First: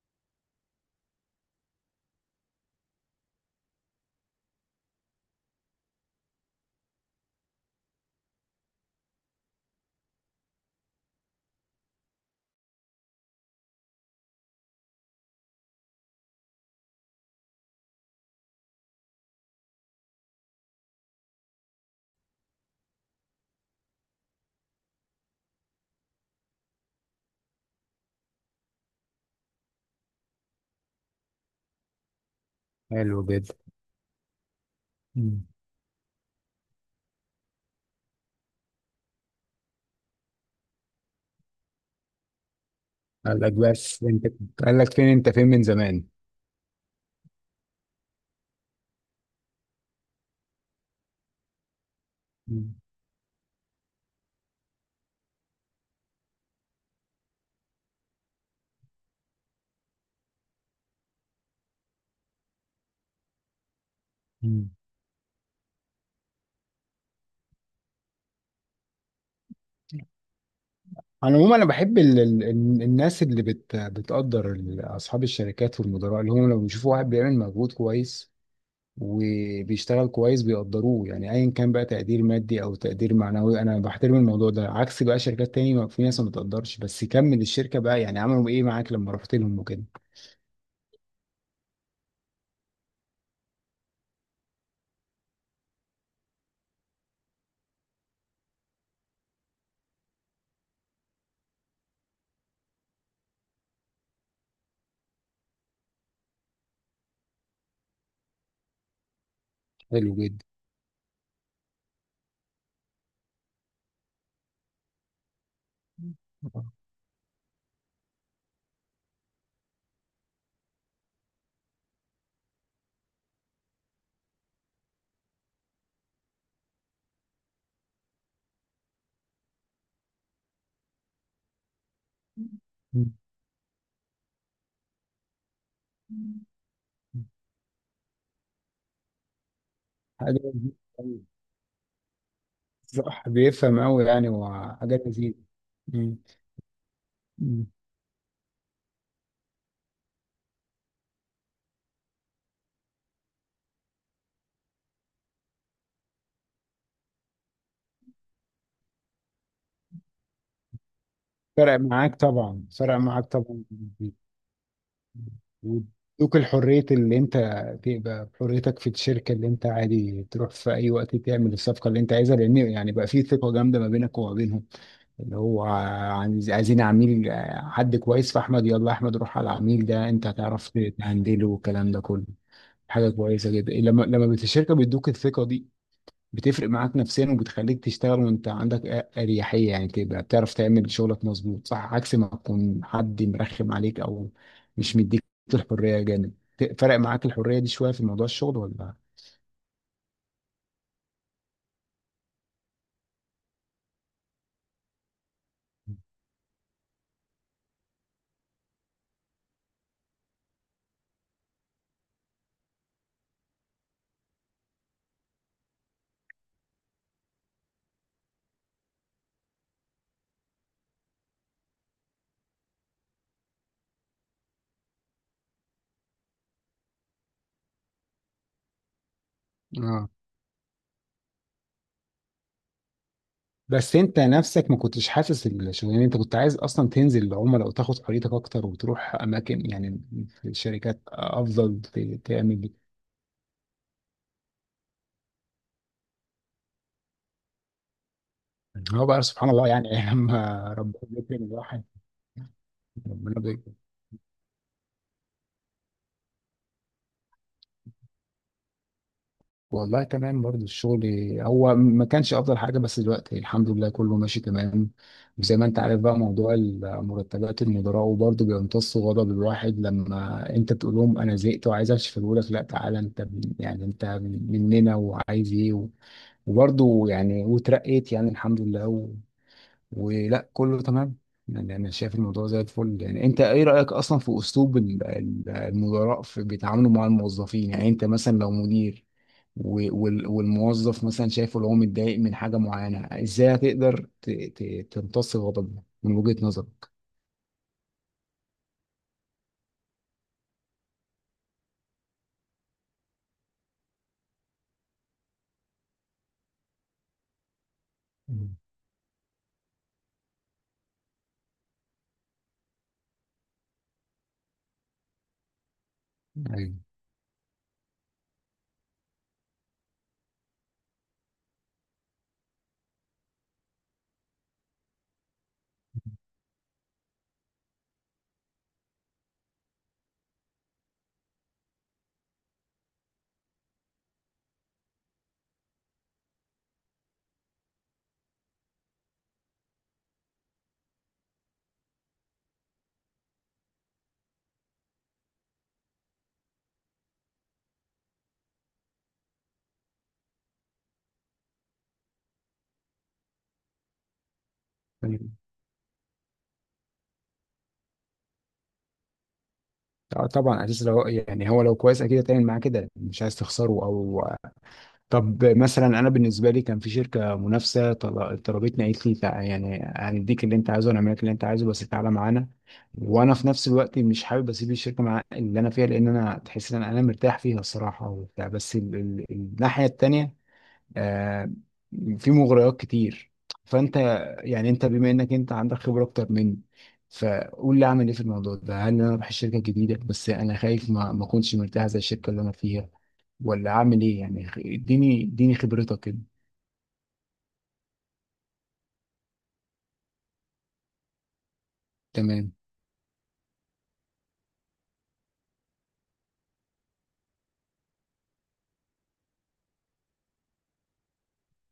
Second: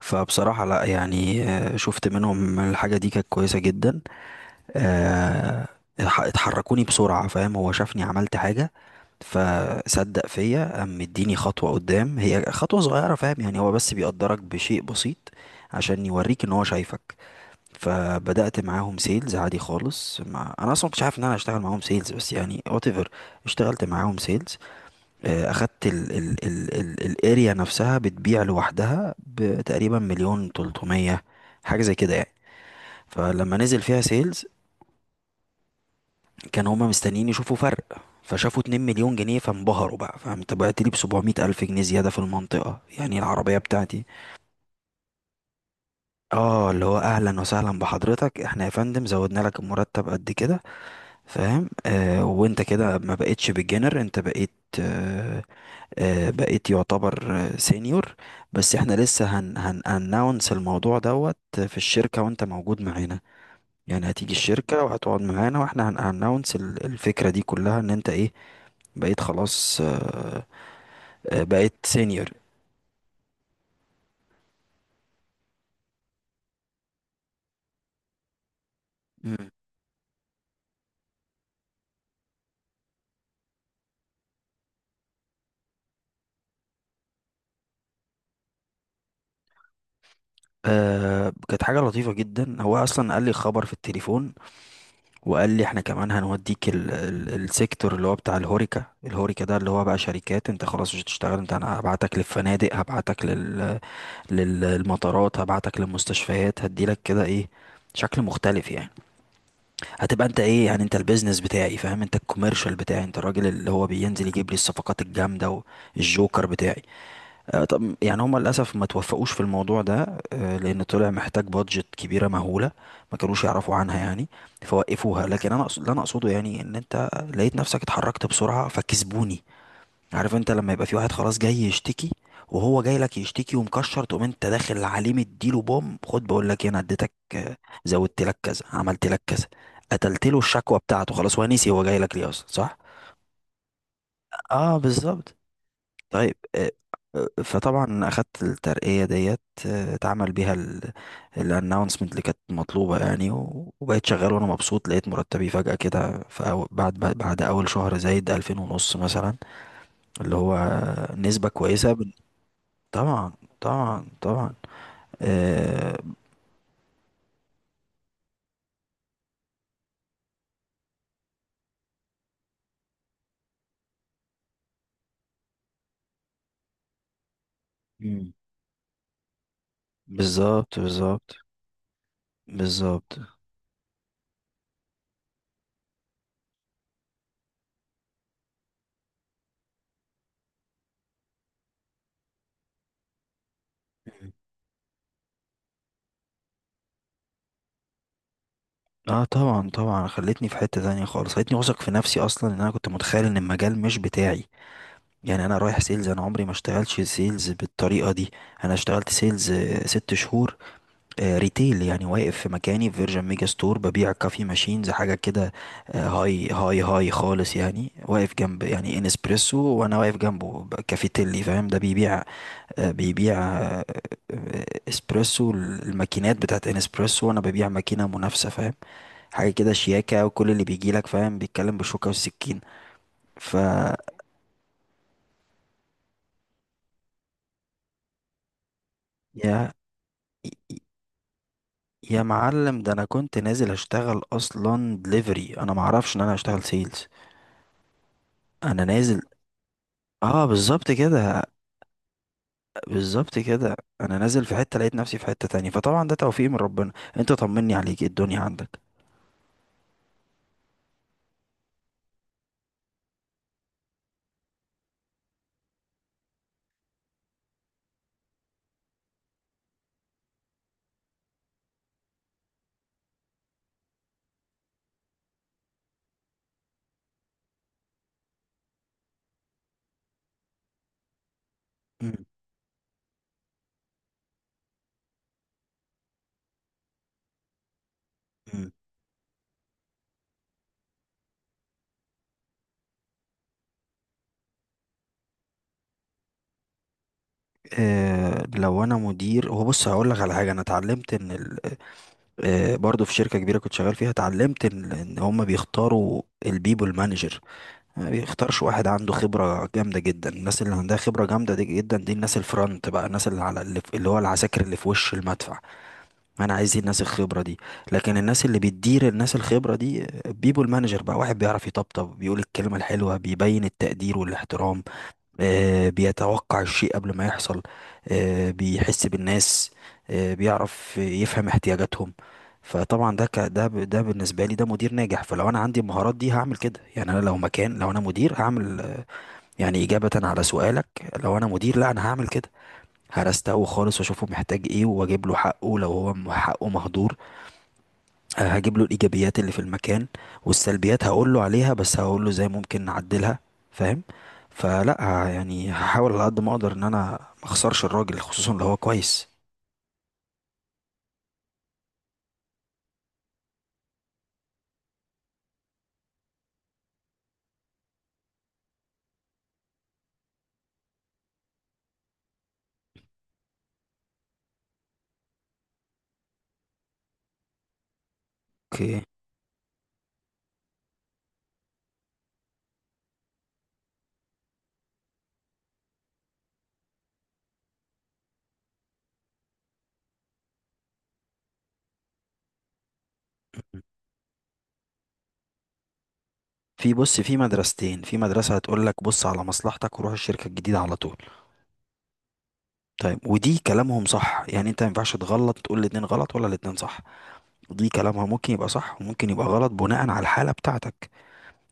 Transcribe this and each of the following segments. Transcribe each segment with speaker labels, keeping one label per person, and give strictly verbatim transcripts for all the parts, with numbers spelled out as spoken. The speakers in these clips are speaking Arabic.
Speaker 1: فبصراحة لا يعني آه، شفت منهم الحاجة دي كانت كويسة جدا. آه، اتح- اتحركوني بسرعة، فاهم؟ هو شافني عملت حاجة فصدق فيا، قام مديني خطوة قدام. هي خطوة صغيرة، فاهم؟ يعني هو بس بيقدرك بشيء بسيط عشان يوريك ان هو شايفك. فبدأت معاهم سيلز عادي خالص، ما انا اصلا مكنتش عارف ان انا هشتغل معاهم سيلز، بس يعني whatever. اشتغلت معاهم سيلز. آه، اخدت ال ال ال ال الاريا نفسها بتبيع لوحدها بتقريبا مليون وتلتمية، حاجة زي كده يعني.
Speaker 2: حلو جدا.
Speaker 1: فلما نزل فيها سيلز،
Speaker 2: مم.
Speaker 1: كان هما مستنيين يشوفوا فرق، فشافوا اتنين مليون جنيه فانبهروا بقى. فانت بعت لي ب سبعمية الف جنيه زيادة في المنطقة يعني،
Speaker 2: قال لك
Speaker 1: العربية
Speaker 2: بس
Speaker 1: بتاعتي.
Speaker 2: انت قال لك فين انت، فين من زمان.
Speaker 1: اه، اللي هو اهلا وسهلا بحضرتك، احنا يا فندم زودنا لك المرتب قد كده، فاهم؟ آه، وانت
Speaker 2: مم.
Speaker 1: كده ما بقتش بالجنر، انت بقيت، آه، آه، بقيت يعتبر آه، سينيور. بس احنا لسه هن هن اناونس الموضوع دوت في الشركة وانت موجود معانا. يعني هتيجي
Speaker 2: مم.
Speaker 1: الشركة وهتقعد معانا واحنا هن اناونس الفكرة دي كلها، ان انت ايه؟ بقيت خلاص، آه،
Speaker 2: على
Speaker 1: آه،
Speaker 2: العموم انا
Speaker 1: بقيت
Speaker 2: بحب ال...
Speaker 1: سينيور.
Speaker 2: ال... ال- الناس اللي بت... بتقدر، ال- اصحاب الشركات والمدراء اللي هم لما بيشوفوا واحد بيعمل مجهود كويس
Speaker 1: مم.
Speaker 2: وبيشتغل كويس بيقدروه، يعني ايا كان بقى تقدير مادي او تقدير معنوي انا بحترم الموضوع ده. عكس بقى شركات تاني ما- في ناس ما بتقدرش، بس كمل الشركه بقى، يعني عملوا ايه معاك لما رحت لهم وكده.
Speaker 1: آه، كانت حاجة لطيفة جدا. هو أصلا قال لي خبر في التليفون، وقال لي احنا كمان هنوديك ال ال السيكتور اللي هو بتاع الهوريكا. الهوريكا ده اللي هو بقى شركات، انت خلاص مش هتشتغل، انت انا هبعتك للفنادق، هبعتك لل، للمطارات، هبعتك للمستشفيات، هديلك كده ايه، شكل مختلف يعني.
Speaker 2: حلو
Speaker 1: هتبقى انت
Speaker 2: جدا.
Speaker 1: ايه يعني، انت البيزنس بتاعي، فاهم؟ انت الكوميرشال بتاعي، انت الراجل اللي هو بينزل يجيب لي الصفقات الجامده والجوكر بتاعي. آه، طب يعني هما للاسف ما توفقوش في الموضوع ده، آه، لان طلع محتاج بادجت كبيره مهوله ما كانوش يعرفوا عنها يعني، فوقفوها. لكن انا أقصد، اللي انا اقصده يعني ان انت لقيت نفسك اتحركت بسرعه فكسبوني. عارف انت لما يبقى في واحد خلاص جاي يشتكي، وهو جاي
Speaker 2: مم.
Speaker 1: لك يشتكي ومكشر، تقوم انت داخل عليه مديله بوم، خد، بقول لك ايه، انا اديتك، آه، زودت لك كذا، عملت لك كذا، قتلت له
Speaker 2: حاجه.
Speaker 1: الشكوى بتاعته. خلاص، هو نسي هو جاي لك ليه اصلا، صح؟
Speaker 2: صح، بيفهم قوي يعني،
Speaker 1: اه
Speaker 2: وحاجات لذيذة.
Speaker 1: بالظبط.
Speaker 2: مم.
Speaker 1: طيب، آه، آه،
Speaker 2: مم.
Speaker 1: فطبعا اخدت الترقية ديت، آه، اتعمل بيها الاناونسمنت اللي كانت مطلوبة يعني. و- وبقيت شغال وانا مبسوط. لقيت مرتبي فجأة كده في أو- بعد بعد اول شهر زايد ألفين ونص مثلا، اللي هو نسبة
Speaker 2: فرق
Speaker 1: كويسة.
Speaker 2: معاك طبعا، فرق معاك
Speaker 1: طبعا،
Speaker 2: طبعا.
Speaker 1: طبعا طبعا، آه.
Speaker 2: وادوك الحرية اللي انت تبقى بحريتك في الشركة، اللي انت عادي تروح في اي وقت تعمل الصفقة اللي انت عايزها، لان يعني بقى في ثقة جامدة ما بينك وما بينهم، اللي هو عايز- عايزين عميل، حد كويس،
Speaker 1: مم.
Speaker 2: فاحمد يلا احمد روح على العميل ده انت هتعرف
Speaker 1: بالظبط بالظبط.
Speaker 2: تهندله والكلام ده كله. حاجة
Speaker 1: بالظبط.
Speaker 2: كويسة جدا لما لما بت- الشركة بيدوك الثقة دي، بتفرق معاك نفسيا وبتخليك تشتغل وانت عندك أ- اريحيه، يعني تبقى بتعرف تعمل شغلك مظبوط، صح؟ عكس ما تكون حد مرخم عليك، او
Speaker 1: مم.
Speaker 2: مش مديك الحريه. جامد، ت- فرق معاك الحريه دي شويه في موضوع الشغل ولا؟
Speaker 1: اه طبعا، طبعا، خلتني في حتة تانية خالص، خلتني واثق في نفسي. اصلا ان انا كنت متخيل ان المجال مش بتاعي، يعني انا رايح سيلز، انا عمري ما اشتغلتش سيلز بالطريقة دي. انا اشتغلت سيلز آه، ست شهور آه، ريتيل يعني، واقف في مكاني في فيرجن ميجا ستور ببيع كافي ماشينز، حاجة كده. آه، هاي هاي هاي خالص يعني، واقف جنب يعني انسبريسو، وانا واقف جنبه ب، كافيتيلي، فاهم؟ ده بيبيع آه، بيبيع آه، آه، اسبريسو، الماكينات بتاعت انسبريسو، وانا ببيع ماكينة منافسة، فاهم؟ حاجة كده
Speaker 2: اه،
Speaker 1: شياكة، وكل اللي بيجي لك، فاهم، بيتكلم بالشوكة والسكين. ف
Speaker 2: بس انت نفسك ما كنتش حاسس الشغلانه، انت كنت عايز اصلا تنزل العملاء وتاخد حريتك اكتر، وتروح اماكن
Speaker 1: يا
Speaker 2: يعني في الشركات افضل ت-
Speaker 1: يا
Speaker 2: تعمل.
Speaker 1: معلم، ده انا كنت نازل اشتغل اصلا دليفري، انا ما اعرفش ان انا هشتغل سيلز. انا
Speaker 2: هو
Speaker 1: نازل،
Speaker 2: بقى سبحان الله يعني
Speaker 1: اه
Speaker 2: لما
Speaker 1: بالظبط
Speaker 2: ربنا
Speaker 1: كده،
Speaker 2: بيكرم الواحد.
Speaker 1: بالظبط
Speaker 2: ربنا.
Speaker 1: كده. انا نازل في حتة لقيت نفسي في حتة تانية، فطبعا ده توفيق من ربنا. انت طمني عليك، إيه الدنيا عندك؟
Speaker 2: والله تمام برضه الشغل، هو ما كانش افضل حاجه، بس دلوقتي الحمد لله كله ماشي تمام. وزي ما انت عارف بقى موضوع المرتبات، المدراء وبرضه بيمتصوا غضب الواحد لما انت تقول لهم انا زهقت وعايز امشي، فيقول لك لا تعالى انت من- يعني انت مننا وعايز ايه، و- وبرضه يعني وترقيت يعني الحمد لله و... ولا كله تمام. يعني انا شايف الموضوع زي الفل. يعني انت ايه رايك اصلا في اسلوب ال- ال- المدراء في بيتعاملوا مع الموظفين؟ يعني انت مثلا لو
Speaker 1: مم.
Speaker 2: مدير و- وال- والموظف، مثلا شايفه لو هو متضايق من حاجة معينة، ازاي هتقدر ت- ت- تمتص غضبه من وجهة نظرك؟
Speaker 1: آه، لو انا مدير، هو بص، هقول لك على حاجه انا اتعلمت. ان ال، آه، برضه في شركه كبيره كنت شغال فيها، اتعلمت ان ان هم بيختاروا البيبول مانجر، ما
Speaker 2: مم.
Speaker 1: بيختارش واحد عنده خبره جامده جدا. الناس اللي عندها خبره جامده دي جدا، دي الناس الفرونت بقى، الناس اللي على اللي، في- اللي هو العساكر اللي في وش المدفع. انا عايز دي،
Speaker 2: أيوة.
Speaker 1: الناس الخبره دي. لكن الناس اللي بتدير الناس الخبره دي، بيبول مانجر بقى، واحد بيعرف يطبطب، بيقول الكلمه الحلوه، بيبين التقدير والاحترام، آه، بيتوقع الشيء قبل ما يحصل، آه، بيحس بالناس، آه، بيعرف يفهم احتياجاتهم. فطبعا ده، ك... ده ب... ده بالنسبه لي ده مدير ناجح. فلو انا عندي المهارات دي هعمل كده يعني، انا لو مكان، لو انا مدير هعمل آه، يعني اجابه على سؤالك، لو انا مدير لا انا هعمل كده. هرسته خالص، واشوفه محتاج ايه، واجيب له حقه لو هو م- حقه مهدور. آه، هجيب له الايجابيات اللي في المكان، والسلبيات هقول له عليها بس هقول له ازاي ممكن نعدلها، فاهم؟ فلا
Speaker 2: أيوة.
Speaker 1: ه- يعني هحاول على قد ما اقدر ان انا ما اخسرش الراجل، خصوصا لو هو كويس.
Speaker 2: آه، طبعا، اساس لو يعني هو لو كويس اكيد هتعمل معاه كده، مش عايز تخسره. او طب مثلا انا بالنسبه لي كان في شركه منافسه طل- طلبتني، قالت لي تع- يعني هنديك اللي انت عايزه ونعمل لك اللي انت عايزه بس تعالى معانا. وانا في نفس الوقت مش حابب اسيب الشركه مع اللي انا فيها، لان انا تحس ان انا أنا مرتاح فيها الصراحه وبتاع، بس ال-
Speaker 1: اوكي.
Speaker 2: ال- الناحيه التانيه آه، في مغريات كتير. فانت، يعني انت بما انك انت عندك خبره اكتر مني، فقول لي اعمل ايه في الموضوع ده. هل انا اروح الشركه الجديده؟ بس انا خايف ما ما اكونش مرتاح زي الشركه اللي انا فيها. ولا اعمل ايه يعني، خ- اديني اديني خبرتك كده.
Speaker 1: في، بص، في مدرستين. في مدرسة هتقول لك بص على مصلحتك وروح الشركة الجديدة على طول.
Speaker 2: تمام.
Speaker 1: طيب، ودي كلامهم صح يعني، انت ما ينفعش تغلط تقول الاتنين غلط ولا الاتنين صح. دي كلامها ممكن يبقى صح وممكن يبقى غلط بناء على الحالة بتاعتك.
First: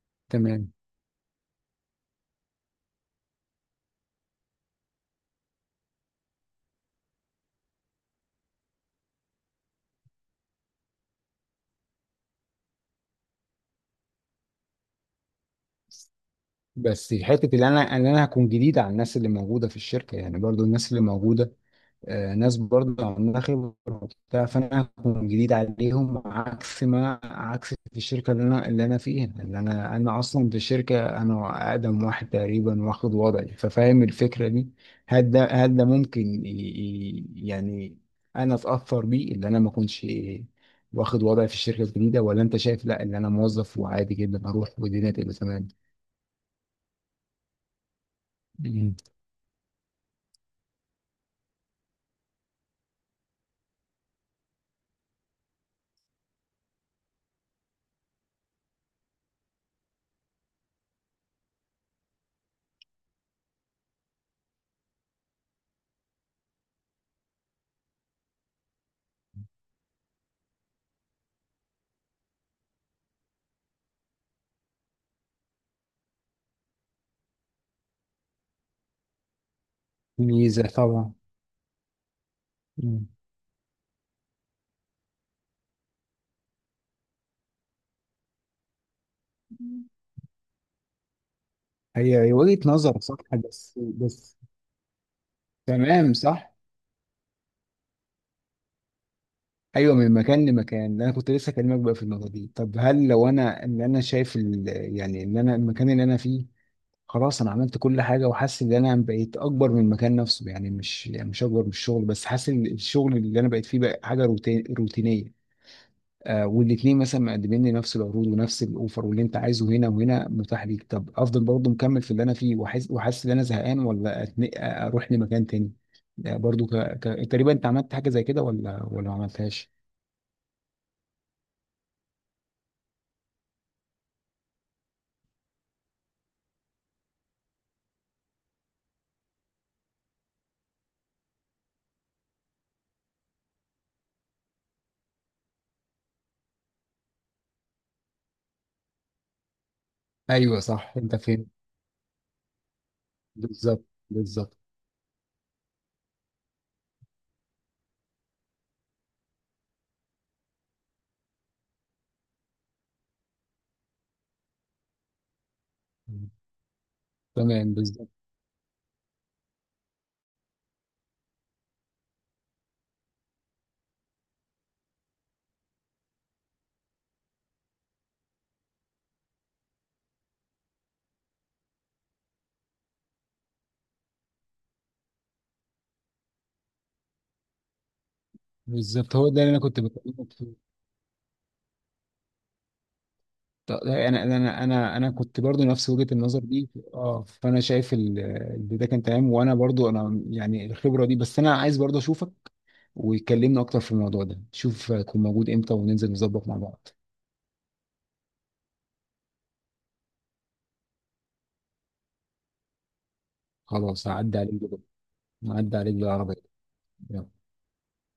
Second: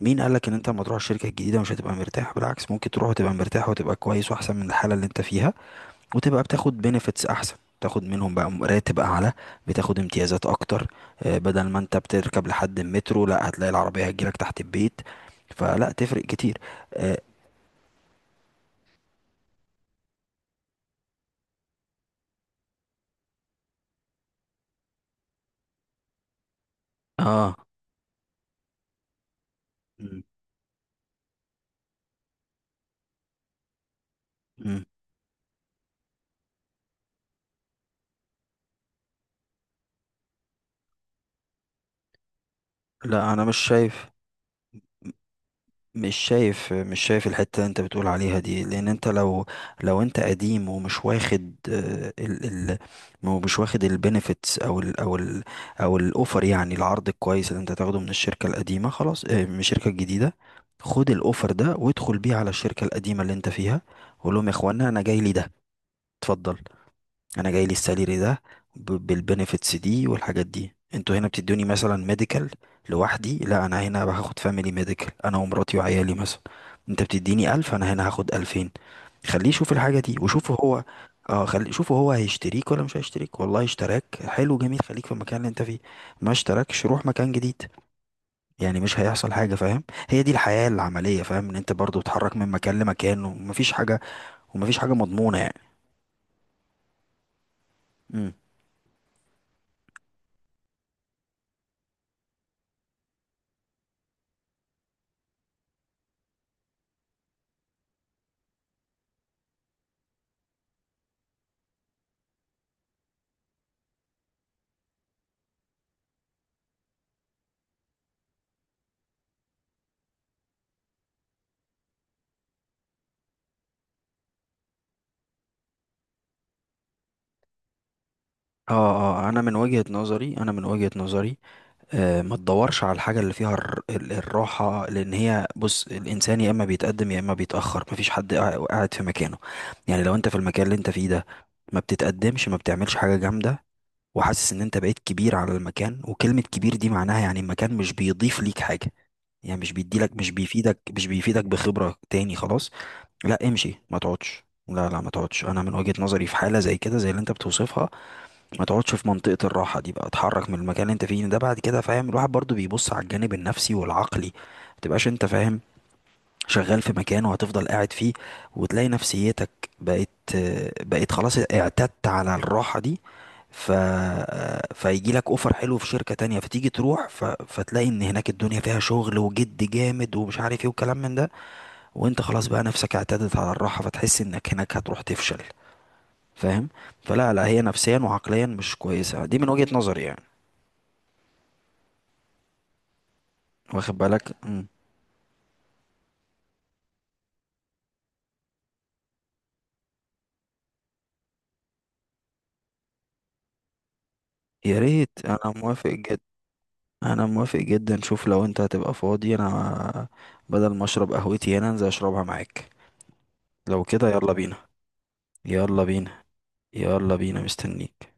Speaker 1: مين قالك ان انت
Speaker 2: تمام.
Speaker 1: لما تروح الشركة الجديدة مش هتبقى مرتاح؟ بالعكس، ممكن تروح وتبقى مرتاح وتبقى كويس واحسن من الحالة اللي انت فيها. وتبقى بتاخد بنefits احسن، تاخد منهم بقى م- راتب اعلى، بتاخد امتيازات اكتر، آه، بدل ما انت بتركب لحد المترو، لا، هتلاقي العربية هتجيلك تحت البيت. فلا تفرق كتير.
Speaker 2: بس
Speaker 1: اه.
Speaker 2: حته اللي انا اللي انا هكون جديد على الناس اللي موجوده في الشركه، يعني برضو الناس اللي موجوده آه، ناس برضه عندها خبرة وبتاع، فأنا هكون جديد عليهم، عكس ما،
Speaker 1: آه.
Speaker 2: عكس في الشركة اللي أنا اللي أنا فيها، اللي أنا أنا
Speaker 1: م-
Speaker 2: أصلا في الشركة أنا أقدم واحد تقريبا واخد وضعي، ففاهم الفكرة دي.
Speaker 1: م.
Speaker 2: هل ده هل ده ممكن ي- ي- يعني أنا أتأثر بيه، اللي أنا ما أكونش واخد وضعي في الشركة الجديدة؟ ولا أنت شايف لأ، اللي أنا
Speaker 1: لا انا مش
Speaker 2: موظف
Speaker 1: شايف.
Speaker 2: وعادي جدا أروح والدنيا تبقى تمام؟
Speaker 1: مش شايف مش شايف الحتة اللي انت بتقول عليها دي، لان
Speaker 2: مم.
Speaker 1: انت لو، لو انت قديم ومش واخد آه، ال ال مش واخد البينيفيتس، او ال او ال او الاوفر يعني، العرض الكويس اللي انت تاخده من الشركة القديمة، خلاص آه، من الشركة الجديدة، خد الاوفر ده وادخل بيه على الشركة القديمة اللي انت فيها، وقول لهم يا اخوانا انا جاي لي ده، اتفضل، انا جاي لي السالري ده بالبنفيتس دي والحاجات دي. انتوا هنا بتدوني مثلا ميديكال لوحدي، لا انا هنا هاخد فاميلي ميديكال، انا ومراتي وعيالي مثلا. انت بتديني ألف، انا هنا هاخد ألفين. خليه يشوف الحاجة دي وشوف
Speaker 2: ميزة
Speaker 1: هو،
Speaker 2: طبعا.
Speaker 1: اه، خلي شوف هو هيشتريك ولا مش
Speaker 2: مم.
Speaker 1: هيشتريك. والله اشتراك، حلو جميل، خليك في المكان اللي انت فيه. ما اشتراكش، روح مكان جديد. يعني مش هيحصل حاجة، فاهم؟ هي دي الحياة العملية، فاهم؟ ان انت برضو
Speaker 2: هي هي
Speaker 1: تتحرك من
Speaker 2: وجهة
Speaker 1: مكان
Speaker 2: نظر صح،
Speaker 1: لمكان ومفيش
Speaker 2: بس
Speaker 1: حاجة،
Speaker 2: بس.
Speaker 1: ومفيش حاجة مضمونة
Speaker 2: تمام صح.
Speaker 1: يعني.
Speaker 2: ايوه، من مكان لمكان. انا كنت لسه اكلمك بقى في النقطه دي. طب هل لو انا ان انا شايف ال... يعني ان انا المكان اللي انا فيه خلاص، انا عملت كل حاجه وحاسس ان انا بقيت اكبر من المكان نفسه، يعني مش، يعني مش اكبر من الشغل بس حاسس ان الشغل اللي انا بقيت فيه بقى حاجه روتين... روتينيه، آه، والاثنين مثلا مقدمين لي نفس العروض ونفس الاوفر، واللي انت عايزه هنا وهنا متاح ليك، طب افضل برضه مكمل في اللي انا فيه وحاسس، وحاسس ان انا زهقان، ولا أتن- اروح لمكان تاني؟ آه، برضه ك... ك... تقريبا انت عملت حاجه زي كده ولا ولا ما
Speaker 1: اه اه، انا من
Speaker 2: عملتهاش.
Speaker 1: وجهة نظري، انا من وجهة نظري، آه، ما تدورش على الحاجة اللي فيها الر- ال- الراحة، لان هي بص، الانسان يا اما بيتقدم يا اما بيتأخر، مفيش حد قاع- قاعد في مكانه. يعني لو انت في المكان اللي انت فيه ده ما بتتقدمش، ما بتعملش حاجة جامدة، وحاسس ان انت بقيت كبير على المكان، وكلمة كبير دي معناها يعني المكان مش بيضيف ليك حاجة، يعني مش بيديلك، مش
Speaker 2: ايوه
Speaker 1: بيفيدك،
Speaker 2: صح.
Speaker 1: مش
Speaker 2: انت
Speaker 1: بيفيدك
Speaker 2: فين؟
Speaker 1: بخبرة تاني خلاص. لا امشي،
Speaker 2: بالظبط.
Speaker 1: ما تقعدش،
Speaker 2: بالظبط.
Speaker 1: لا لا، ما تقعدش. انا من وجهة نظري في حالة زي كده، زي اللي انت بتوصفها، ما تقعدش في منطقة الراحة دي بقى، اتحرك من المكان اللي انت فيه ده. بعد كده، فاهم، الواحد برضو بيبص على الجانب النفسي والعقلي، ما تبقاش انت، فاهم،
Speaker 2: مم.
Speaker 1: شغال في مكان وهتفضل
Speaker 2: تمام.
Speaker 1: قاعد
Speaker 2: بالظبط.
Speaker 1: فيه، وتلاقي نفسيتك بقت بقت خلاص اعتدت على الراحة دي. ف... فيجي لك اوفر حلو في شركة تانية، فتيجي تروح ف... فتلاقي ان هناك الدنيا فيها شغل وجد جامد، ومش عارف ايه وكلام من ده، وانت خلاص بقى نفسك اعتدت على الراحة، فتحس انك هناك هتروح تفشل، فاهم؟ فلا لا، هي نفسيا وعقليا مش
Speaker 2: بالظبط،
Speaker 1: كويسة
Speaker 2: هو
Speaker 1: دي،
Speaker 2: ده
Speaker 1: من
Speaker 2: اللي انا
Speaker 1: وجهة
Speaker 2: كنت
Speaker 1: نظري يعني.
Speaker 2: بكلمك فيه. طب
Speaker 1: واخد
Speaker 2: انا
Speaker 1: بالك؟
Speaker 2: انا
Speaker 1: مم.
Speaker 2: انا انا كنت برضو نفس وجهة النظر دي، اه، فانا شايف ال- اللي ده كان تمام. وانا برضو انا يعني الخبرة دي، بس انا عايز برضو اشوفك ويكلمني اكتر في الموضوع ده.
Speaker 1: يا
Speaker 2: شوف
Speaker 1: ريت،
Speaker 2: هيكون موجود
Speaker 1: انا
Speaker 2: امتى
Speaker 1: موافق
Speaker 2: وننزل
Speaker 1: جدا.
Speaker 2: نظبط مع بعض.
Speaker 1: انا موافق جدا. شوف لو انت هتبقى فاضي، انا بدل ما اشرب قهوتي هنا انزل اشربها معاك. لو
Speaker 2: خلاص،
Speaker 1: كده، يلا
Speaker 2: هعدي عليك
Speaker 1: بينا،
Speaker 2: بكره. هعدي
Speaker 1: يلا
Speaker 2: عليك
Speaker 1: بينا،
Speaker 2: بالعربية.
Speaker 1: يلا
Speaker 2: يلا.
Speaker 1: بينا، مستنيك.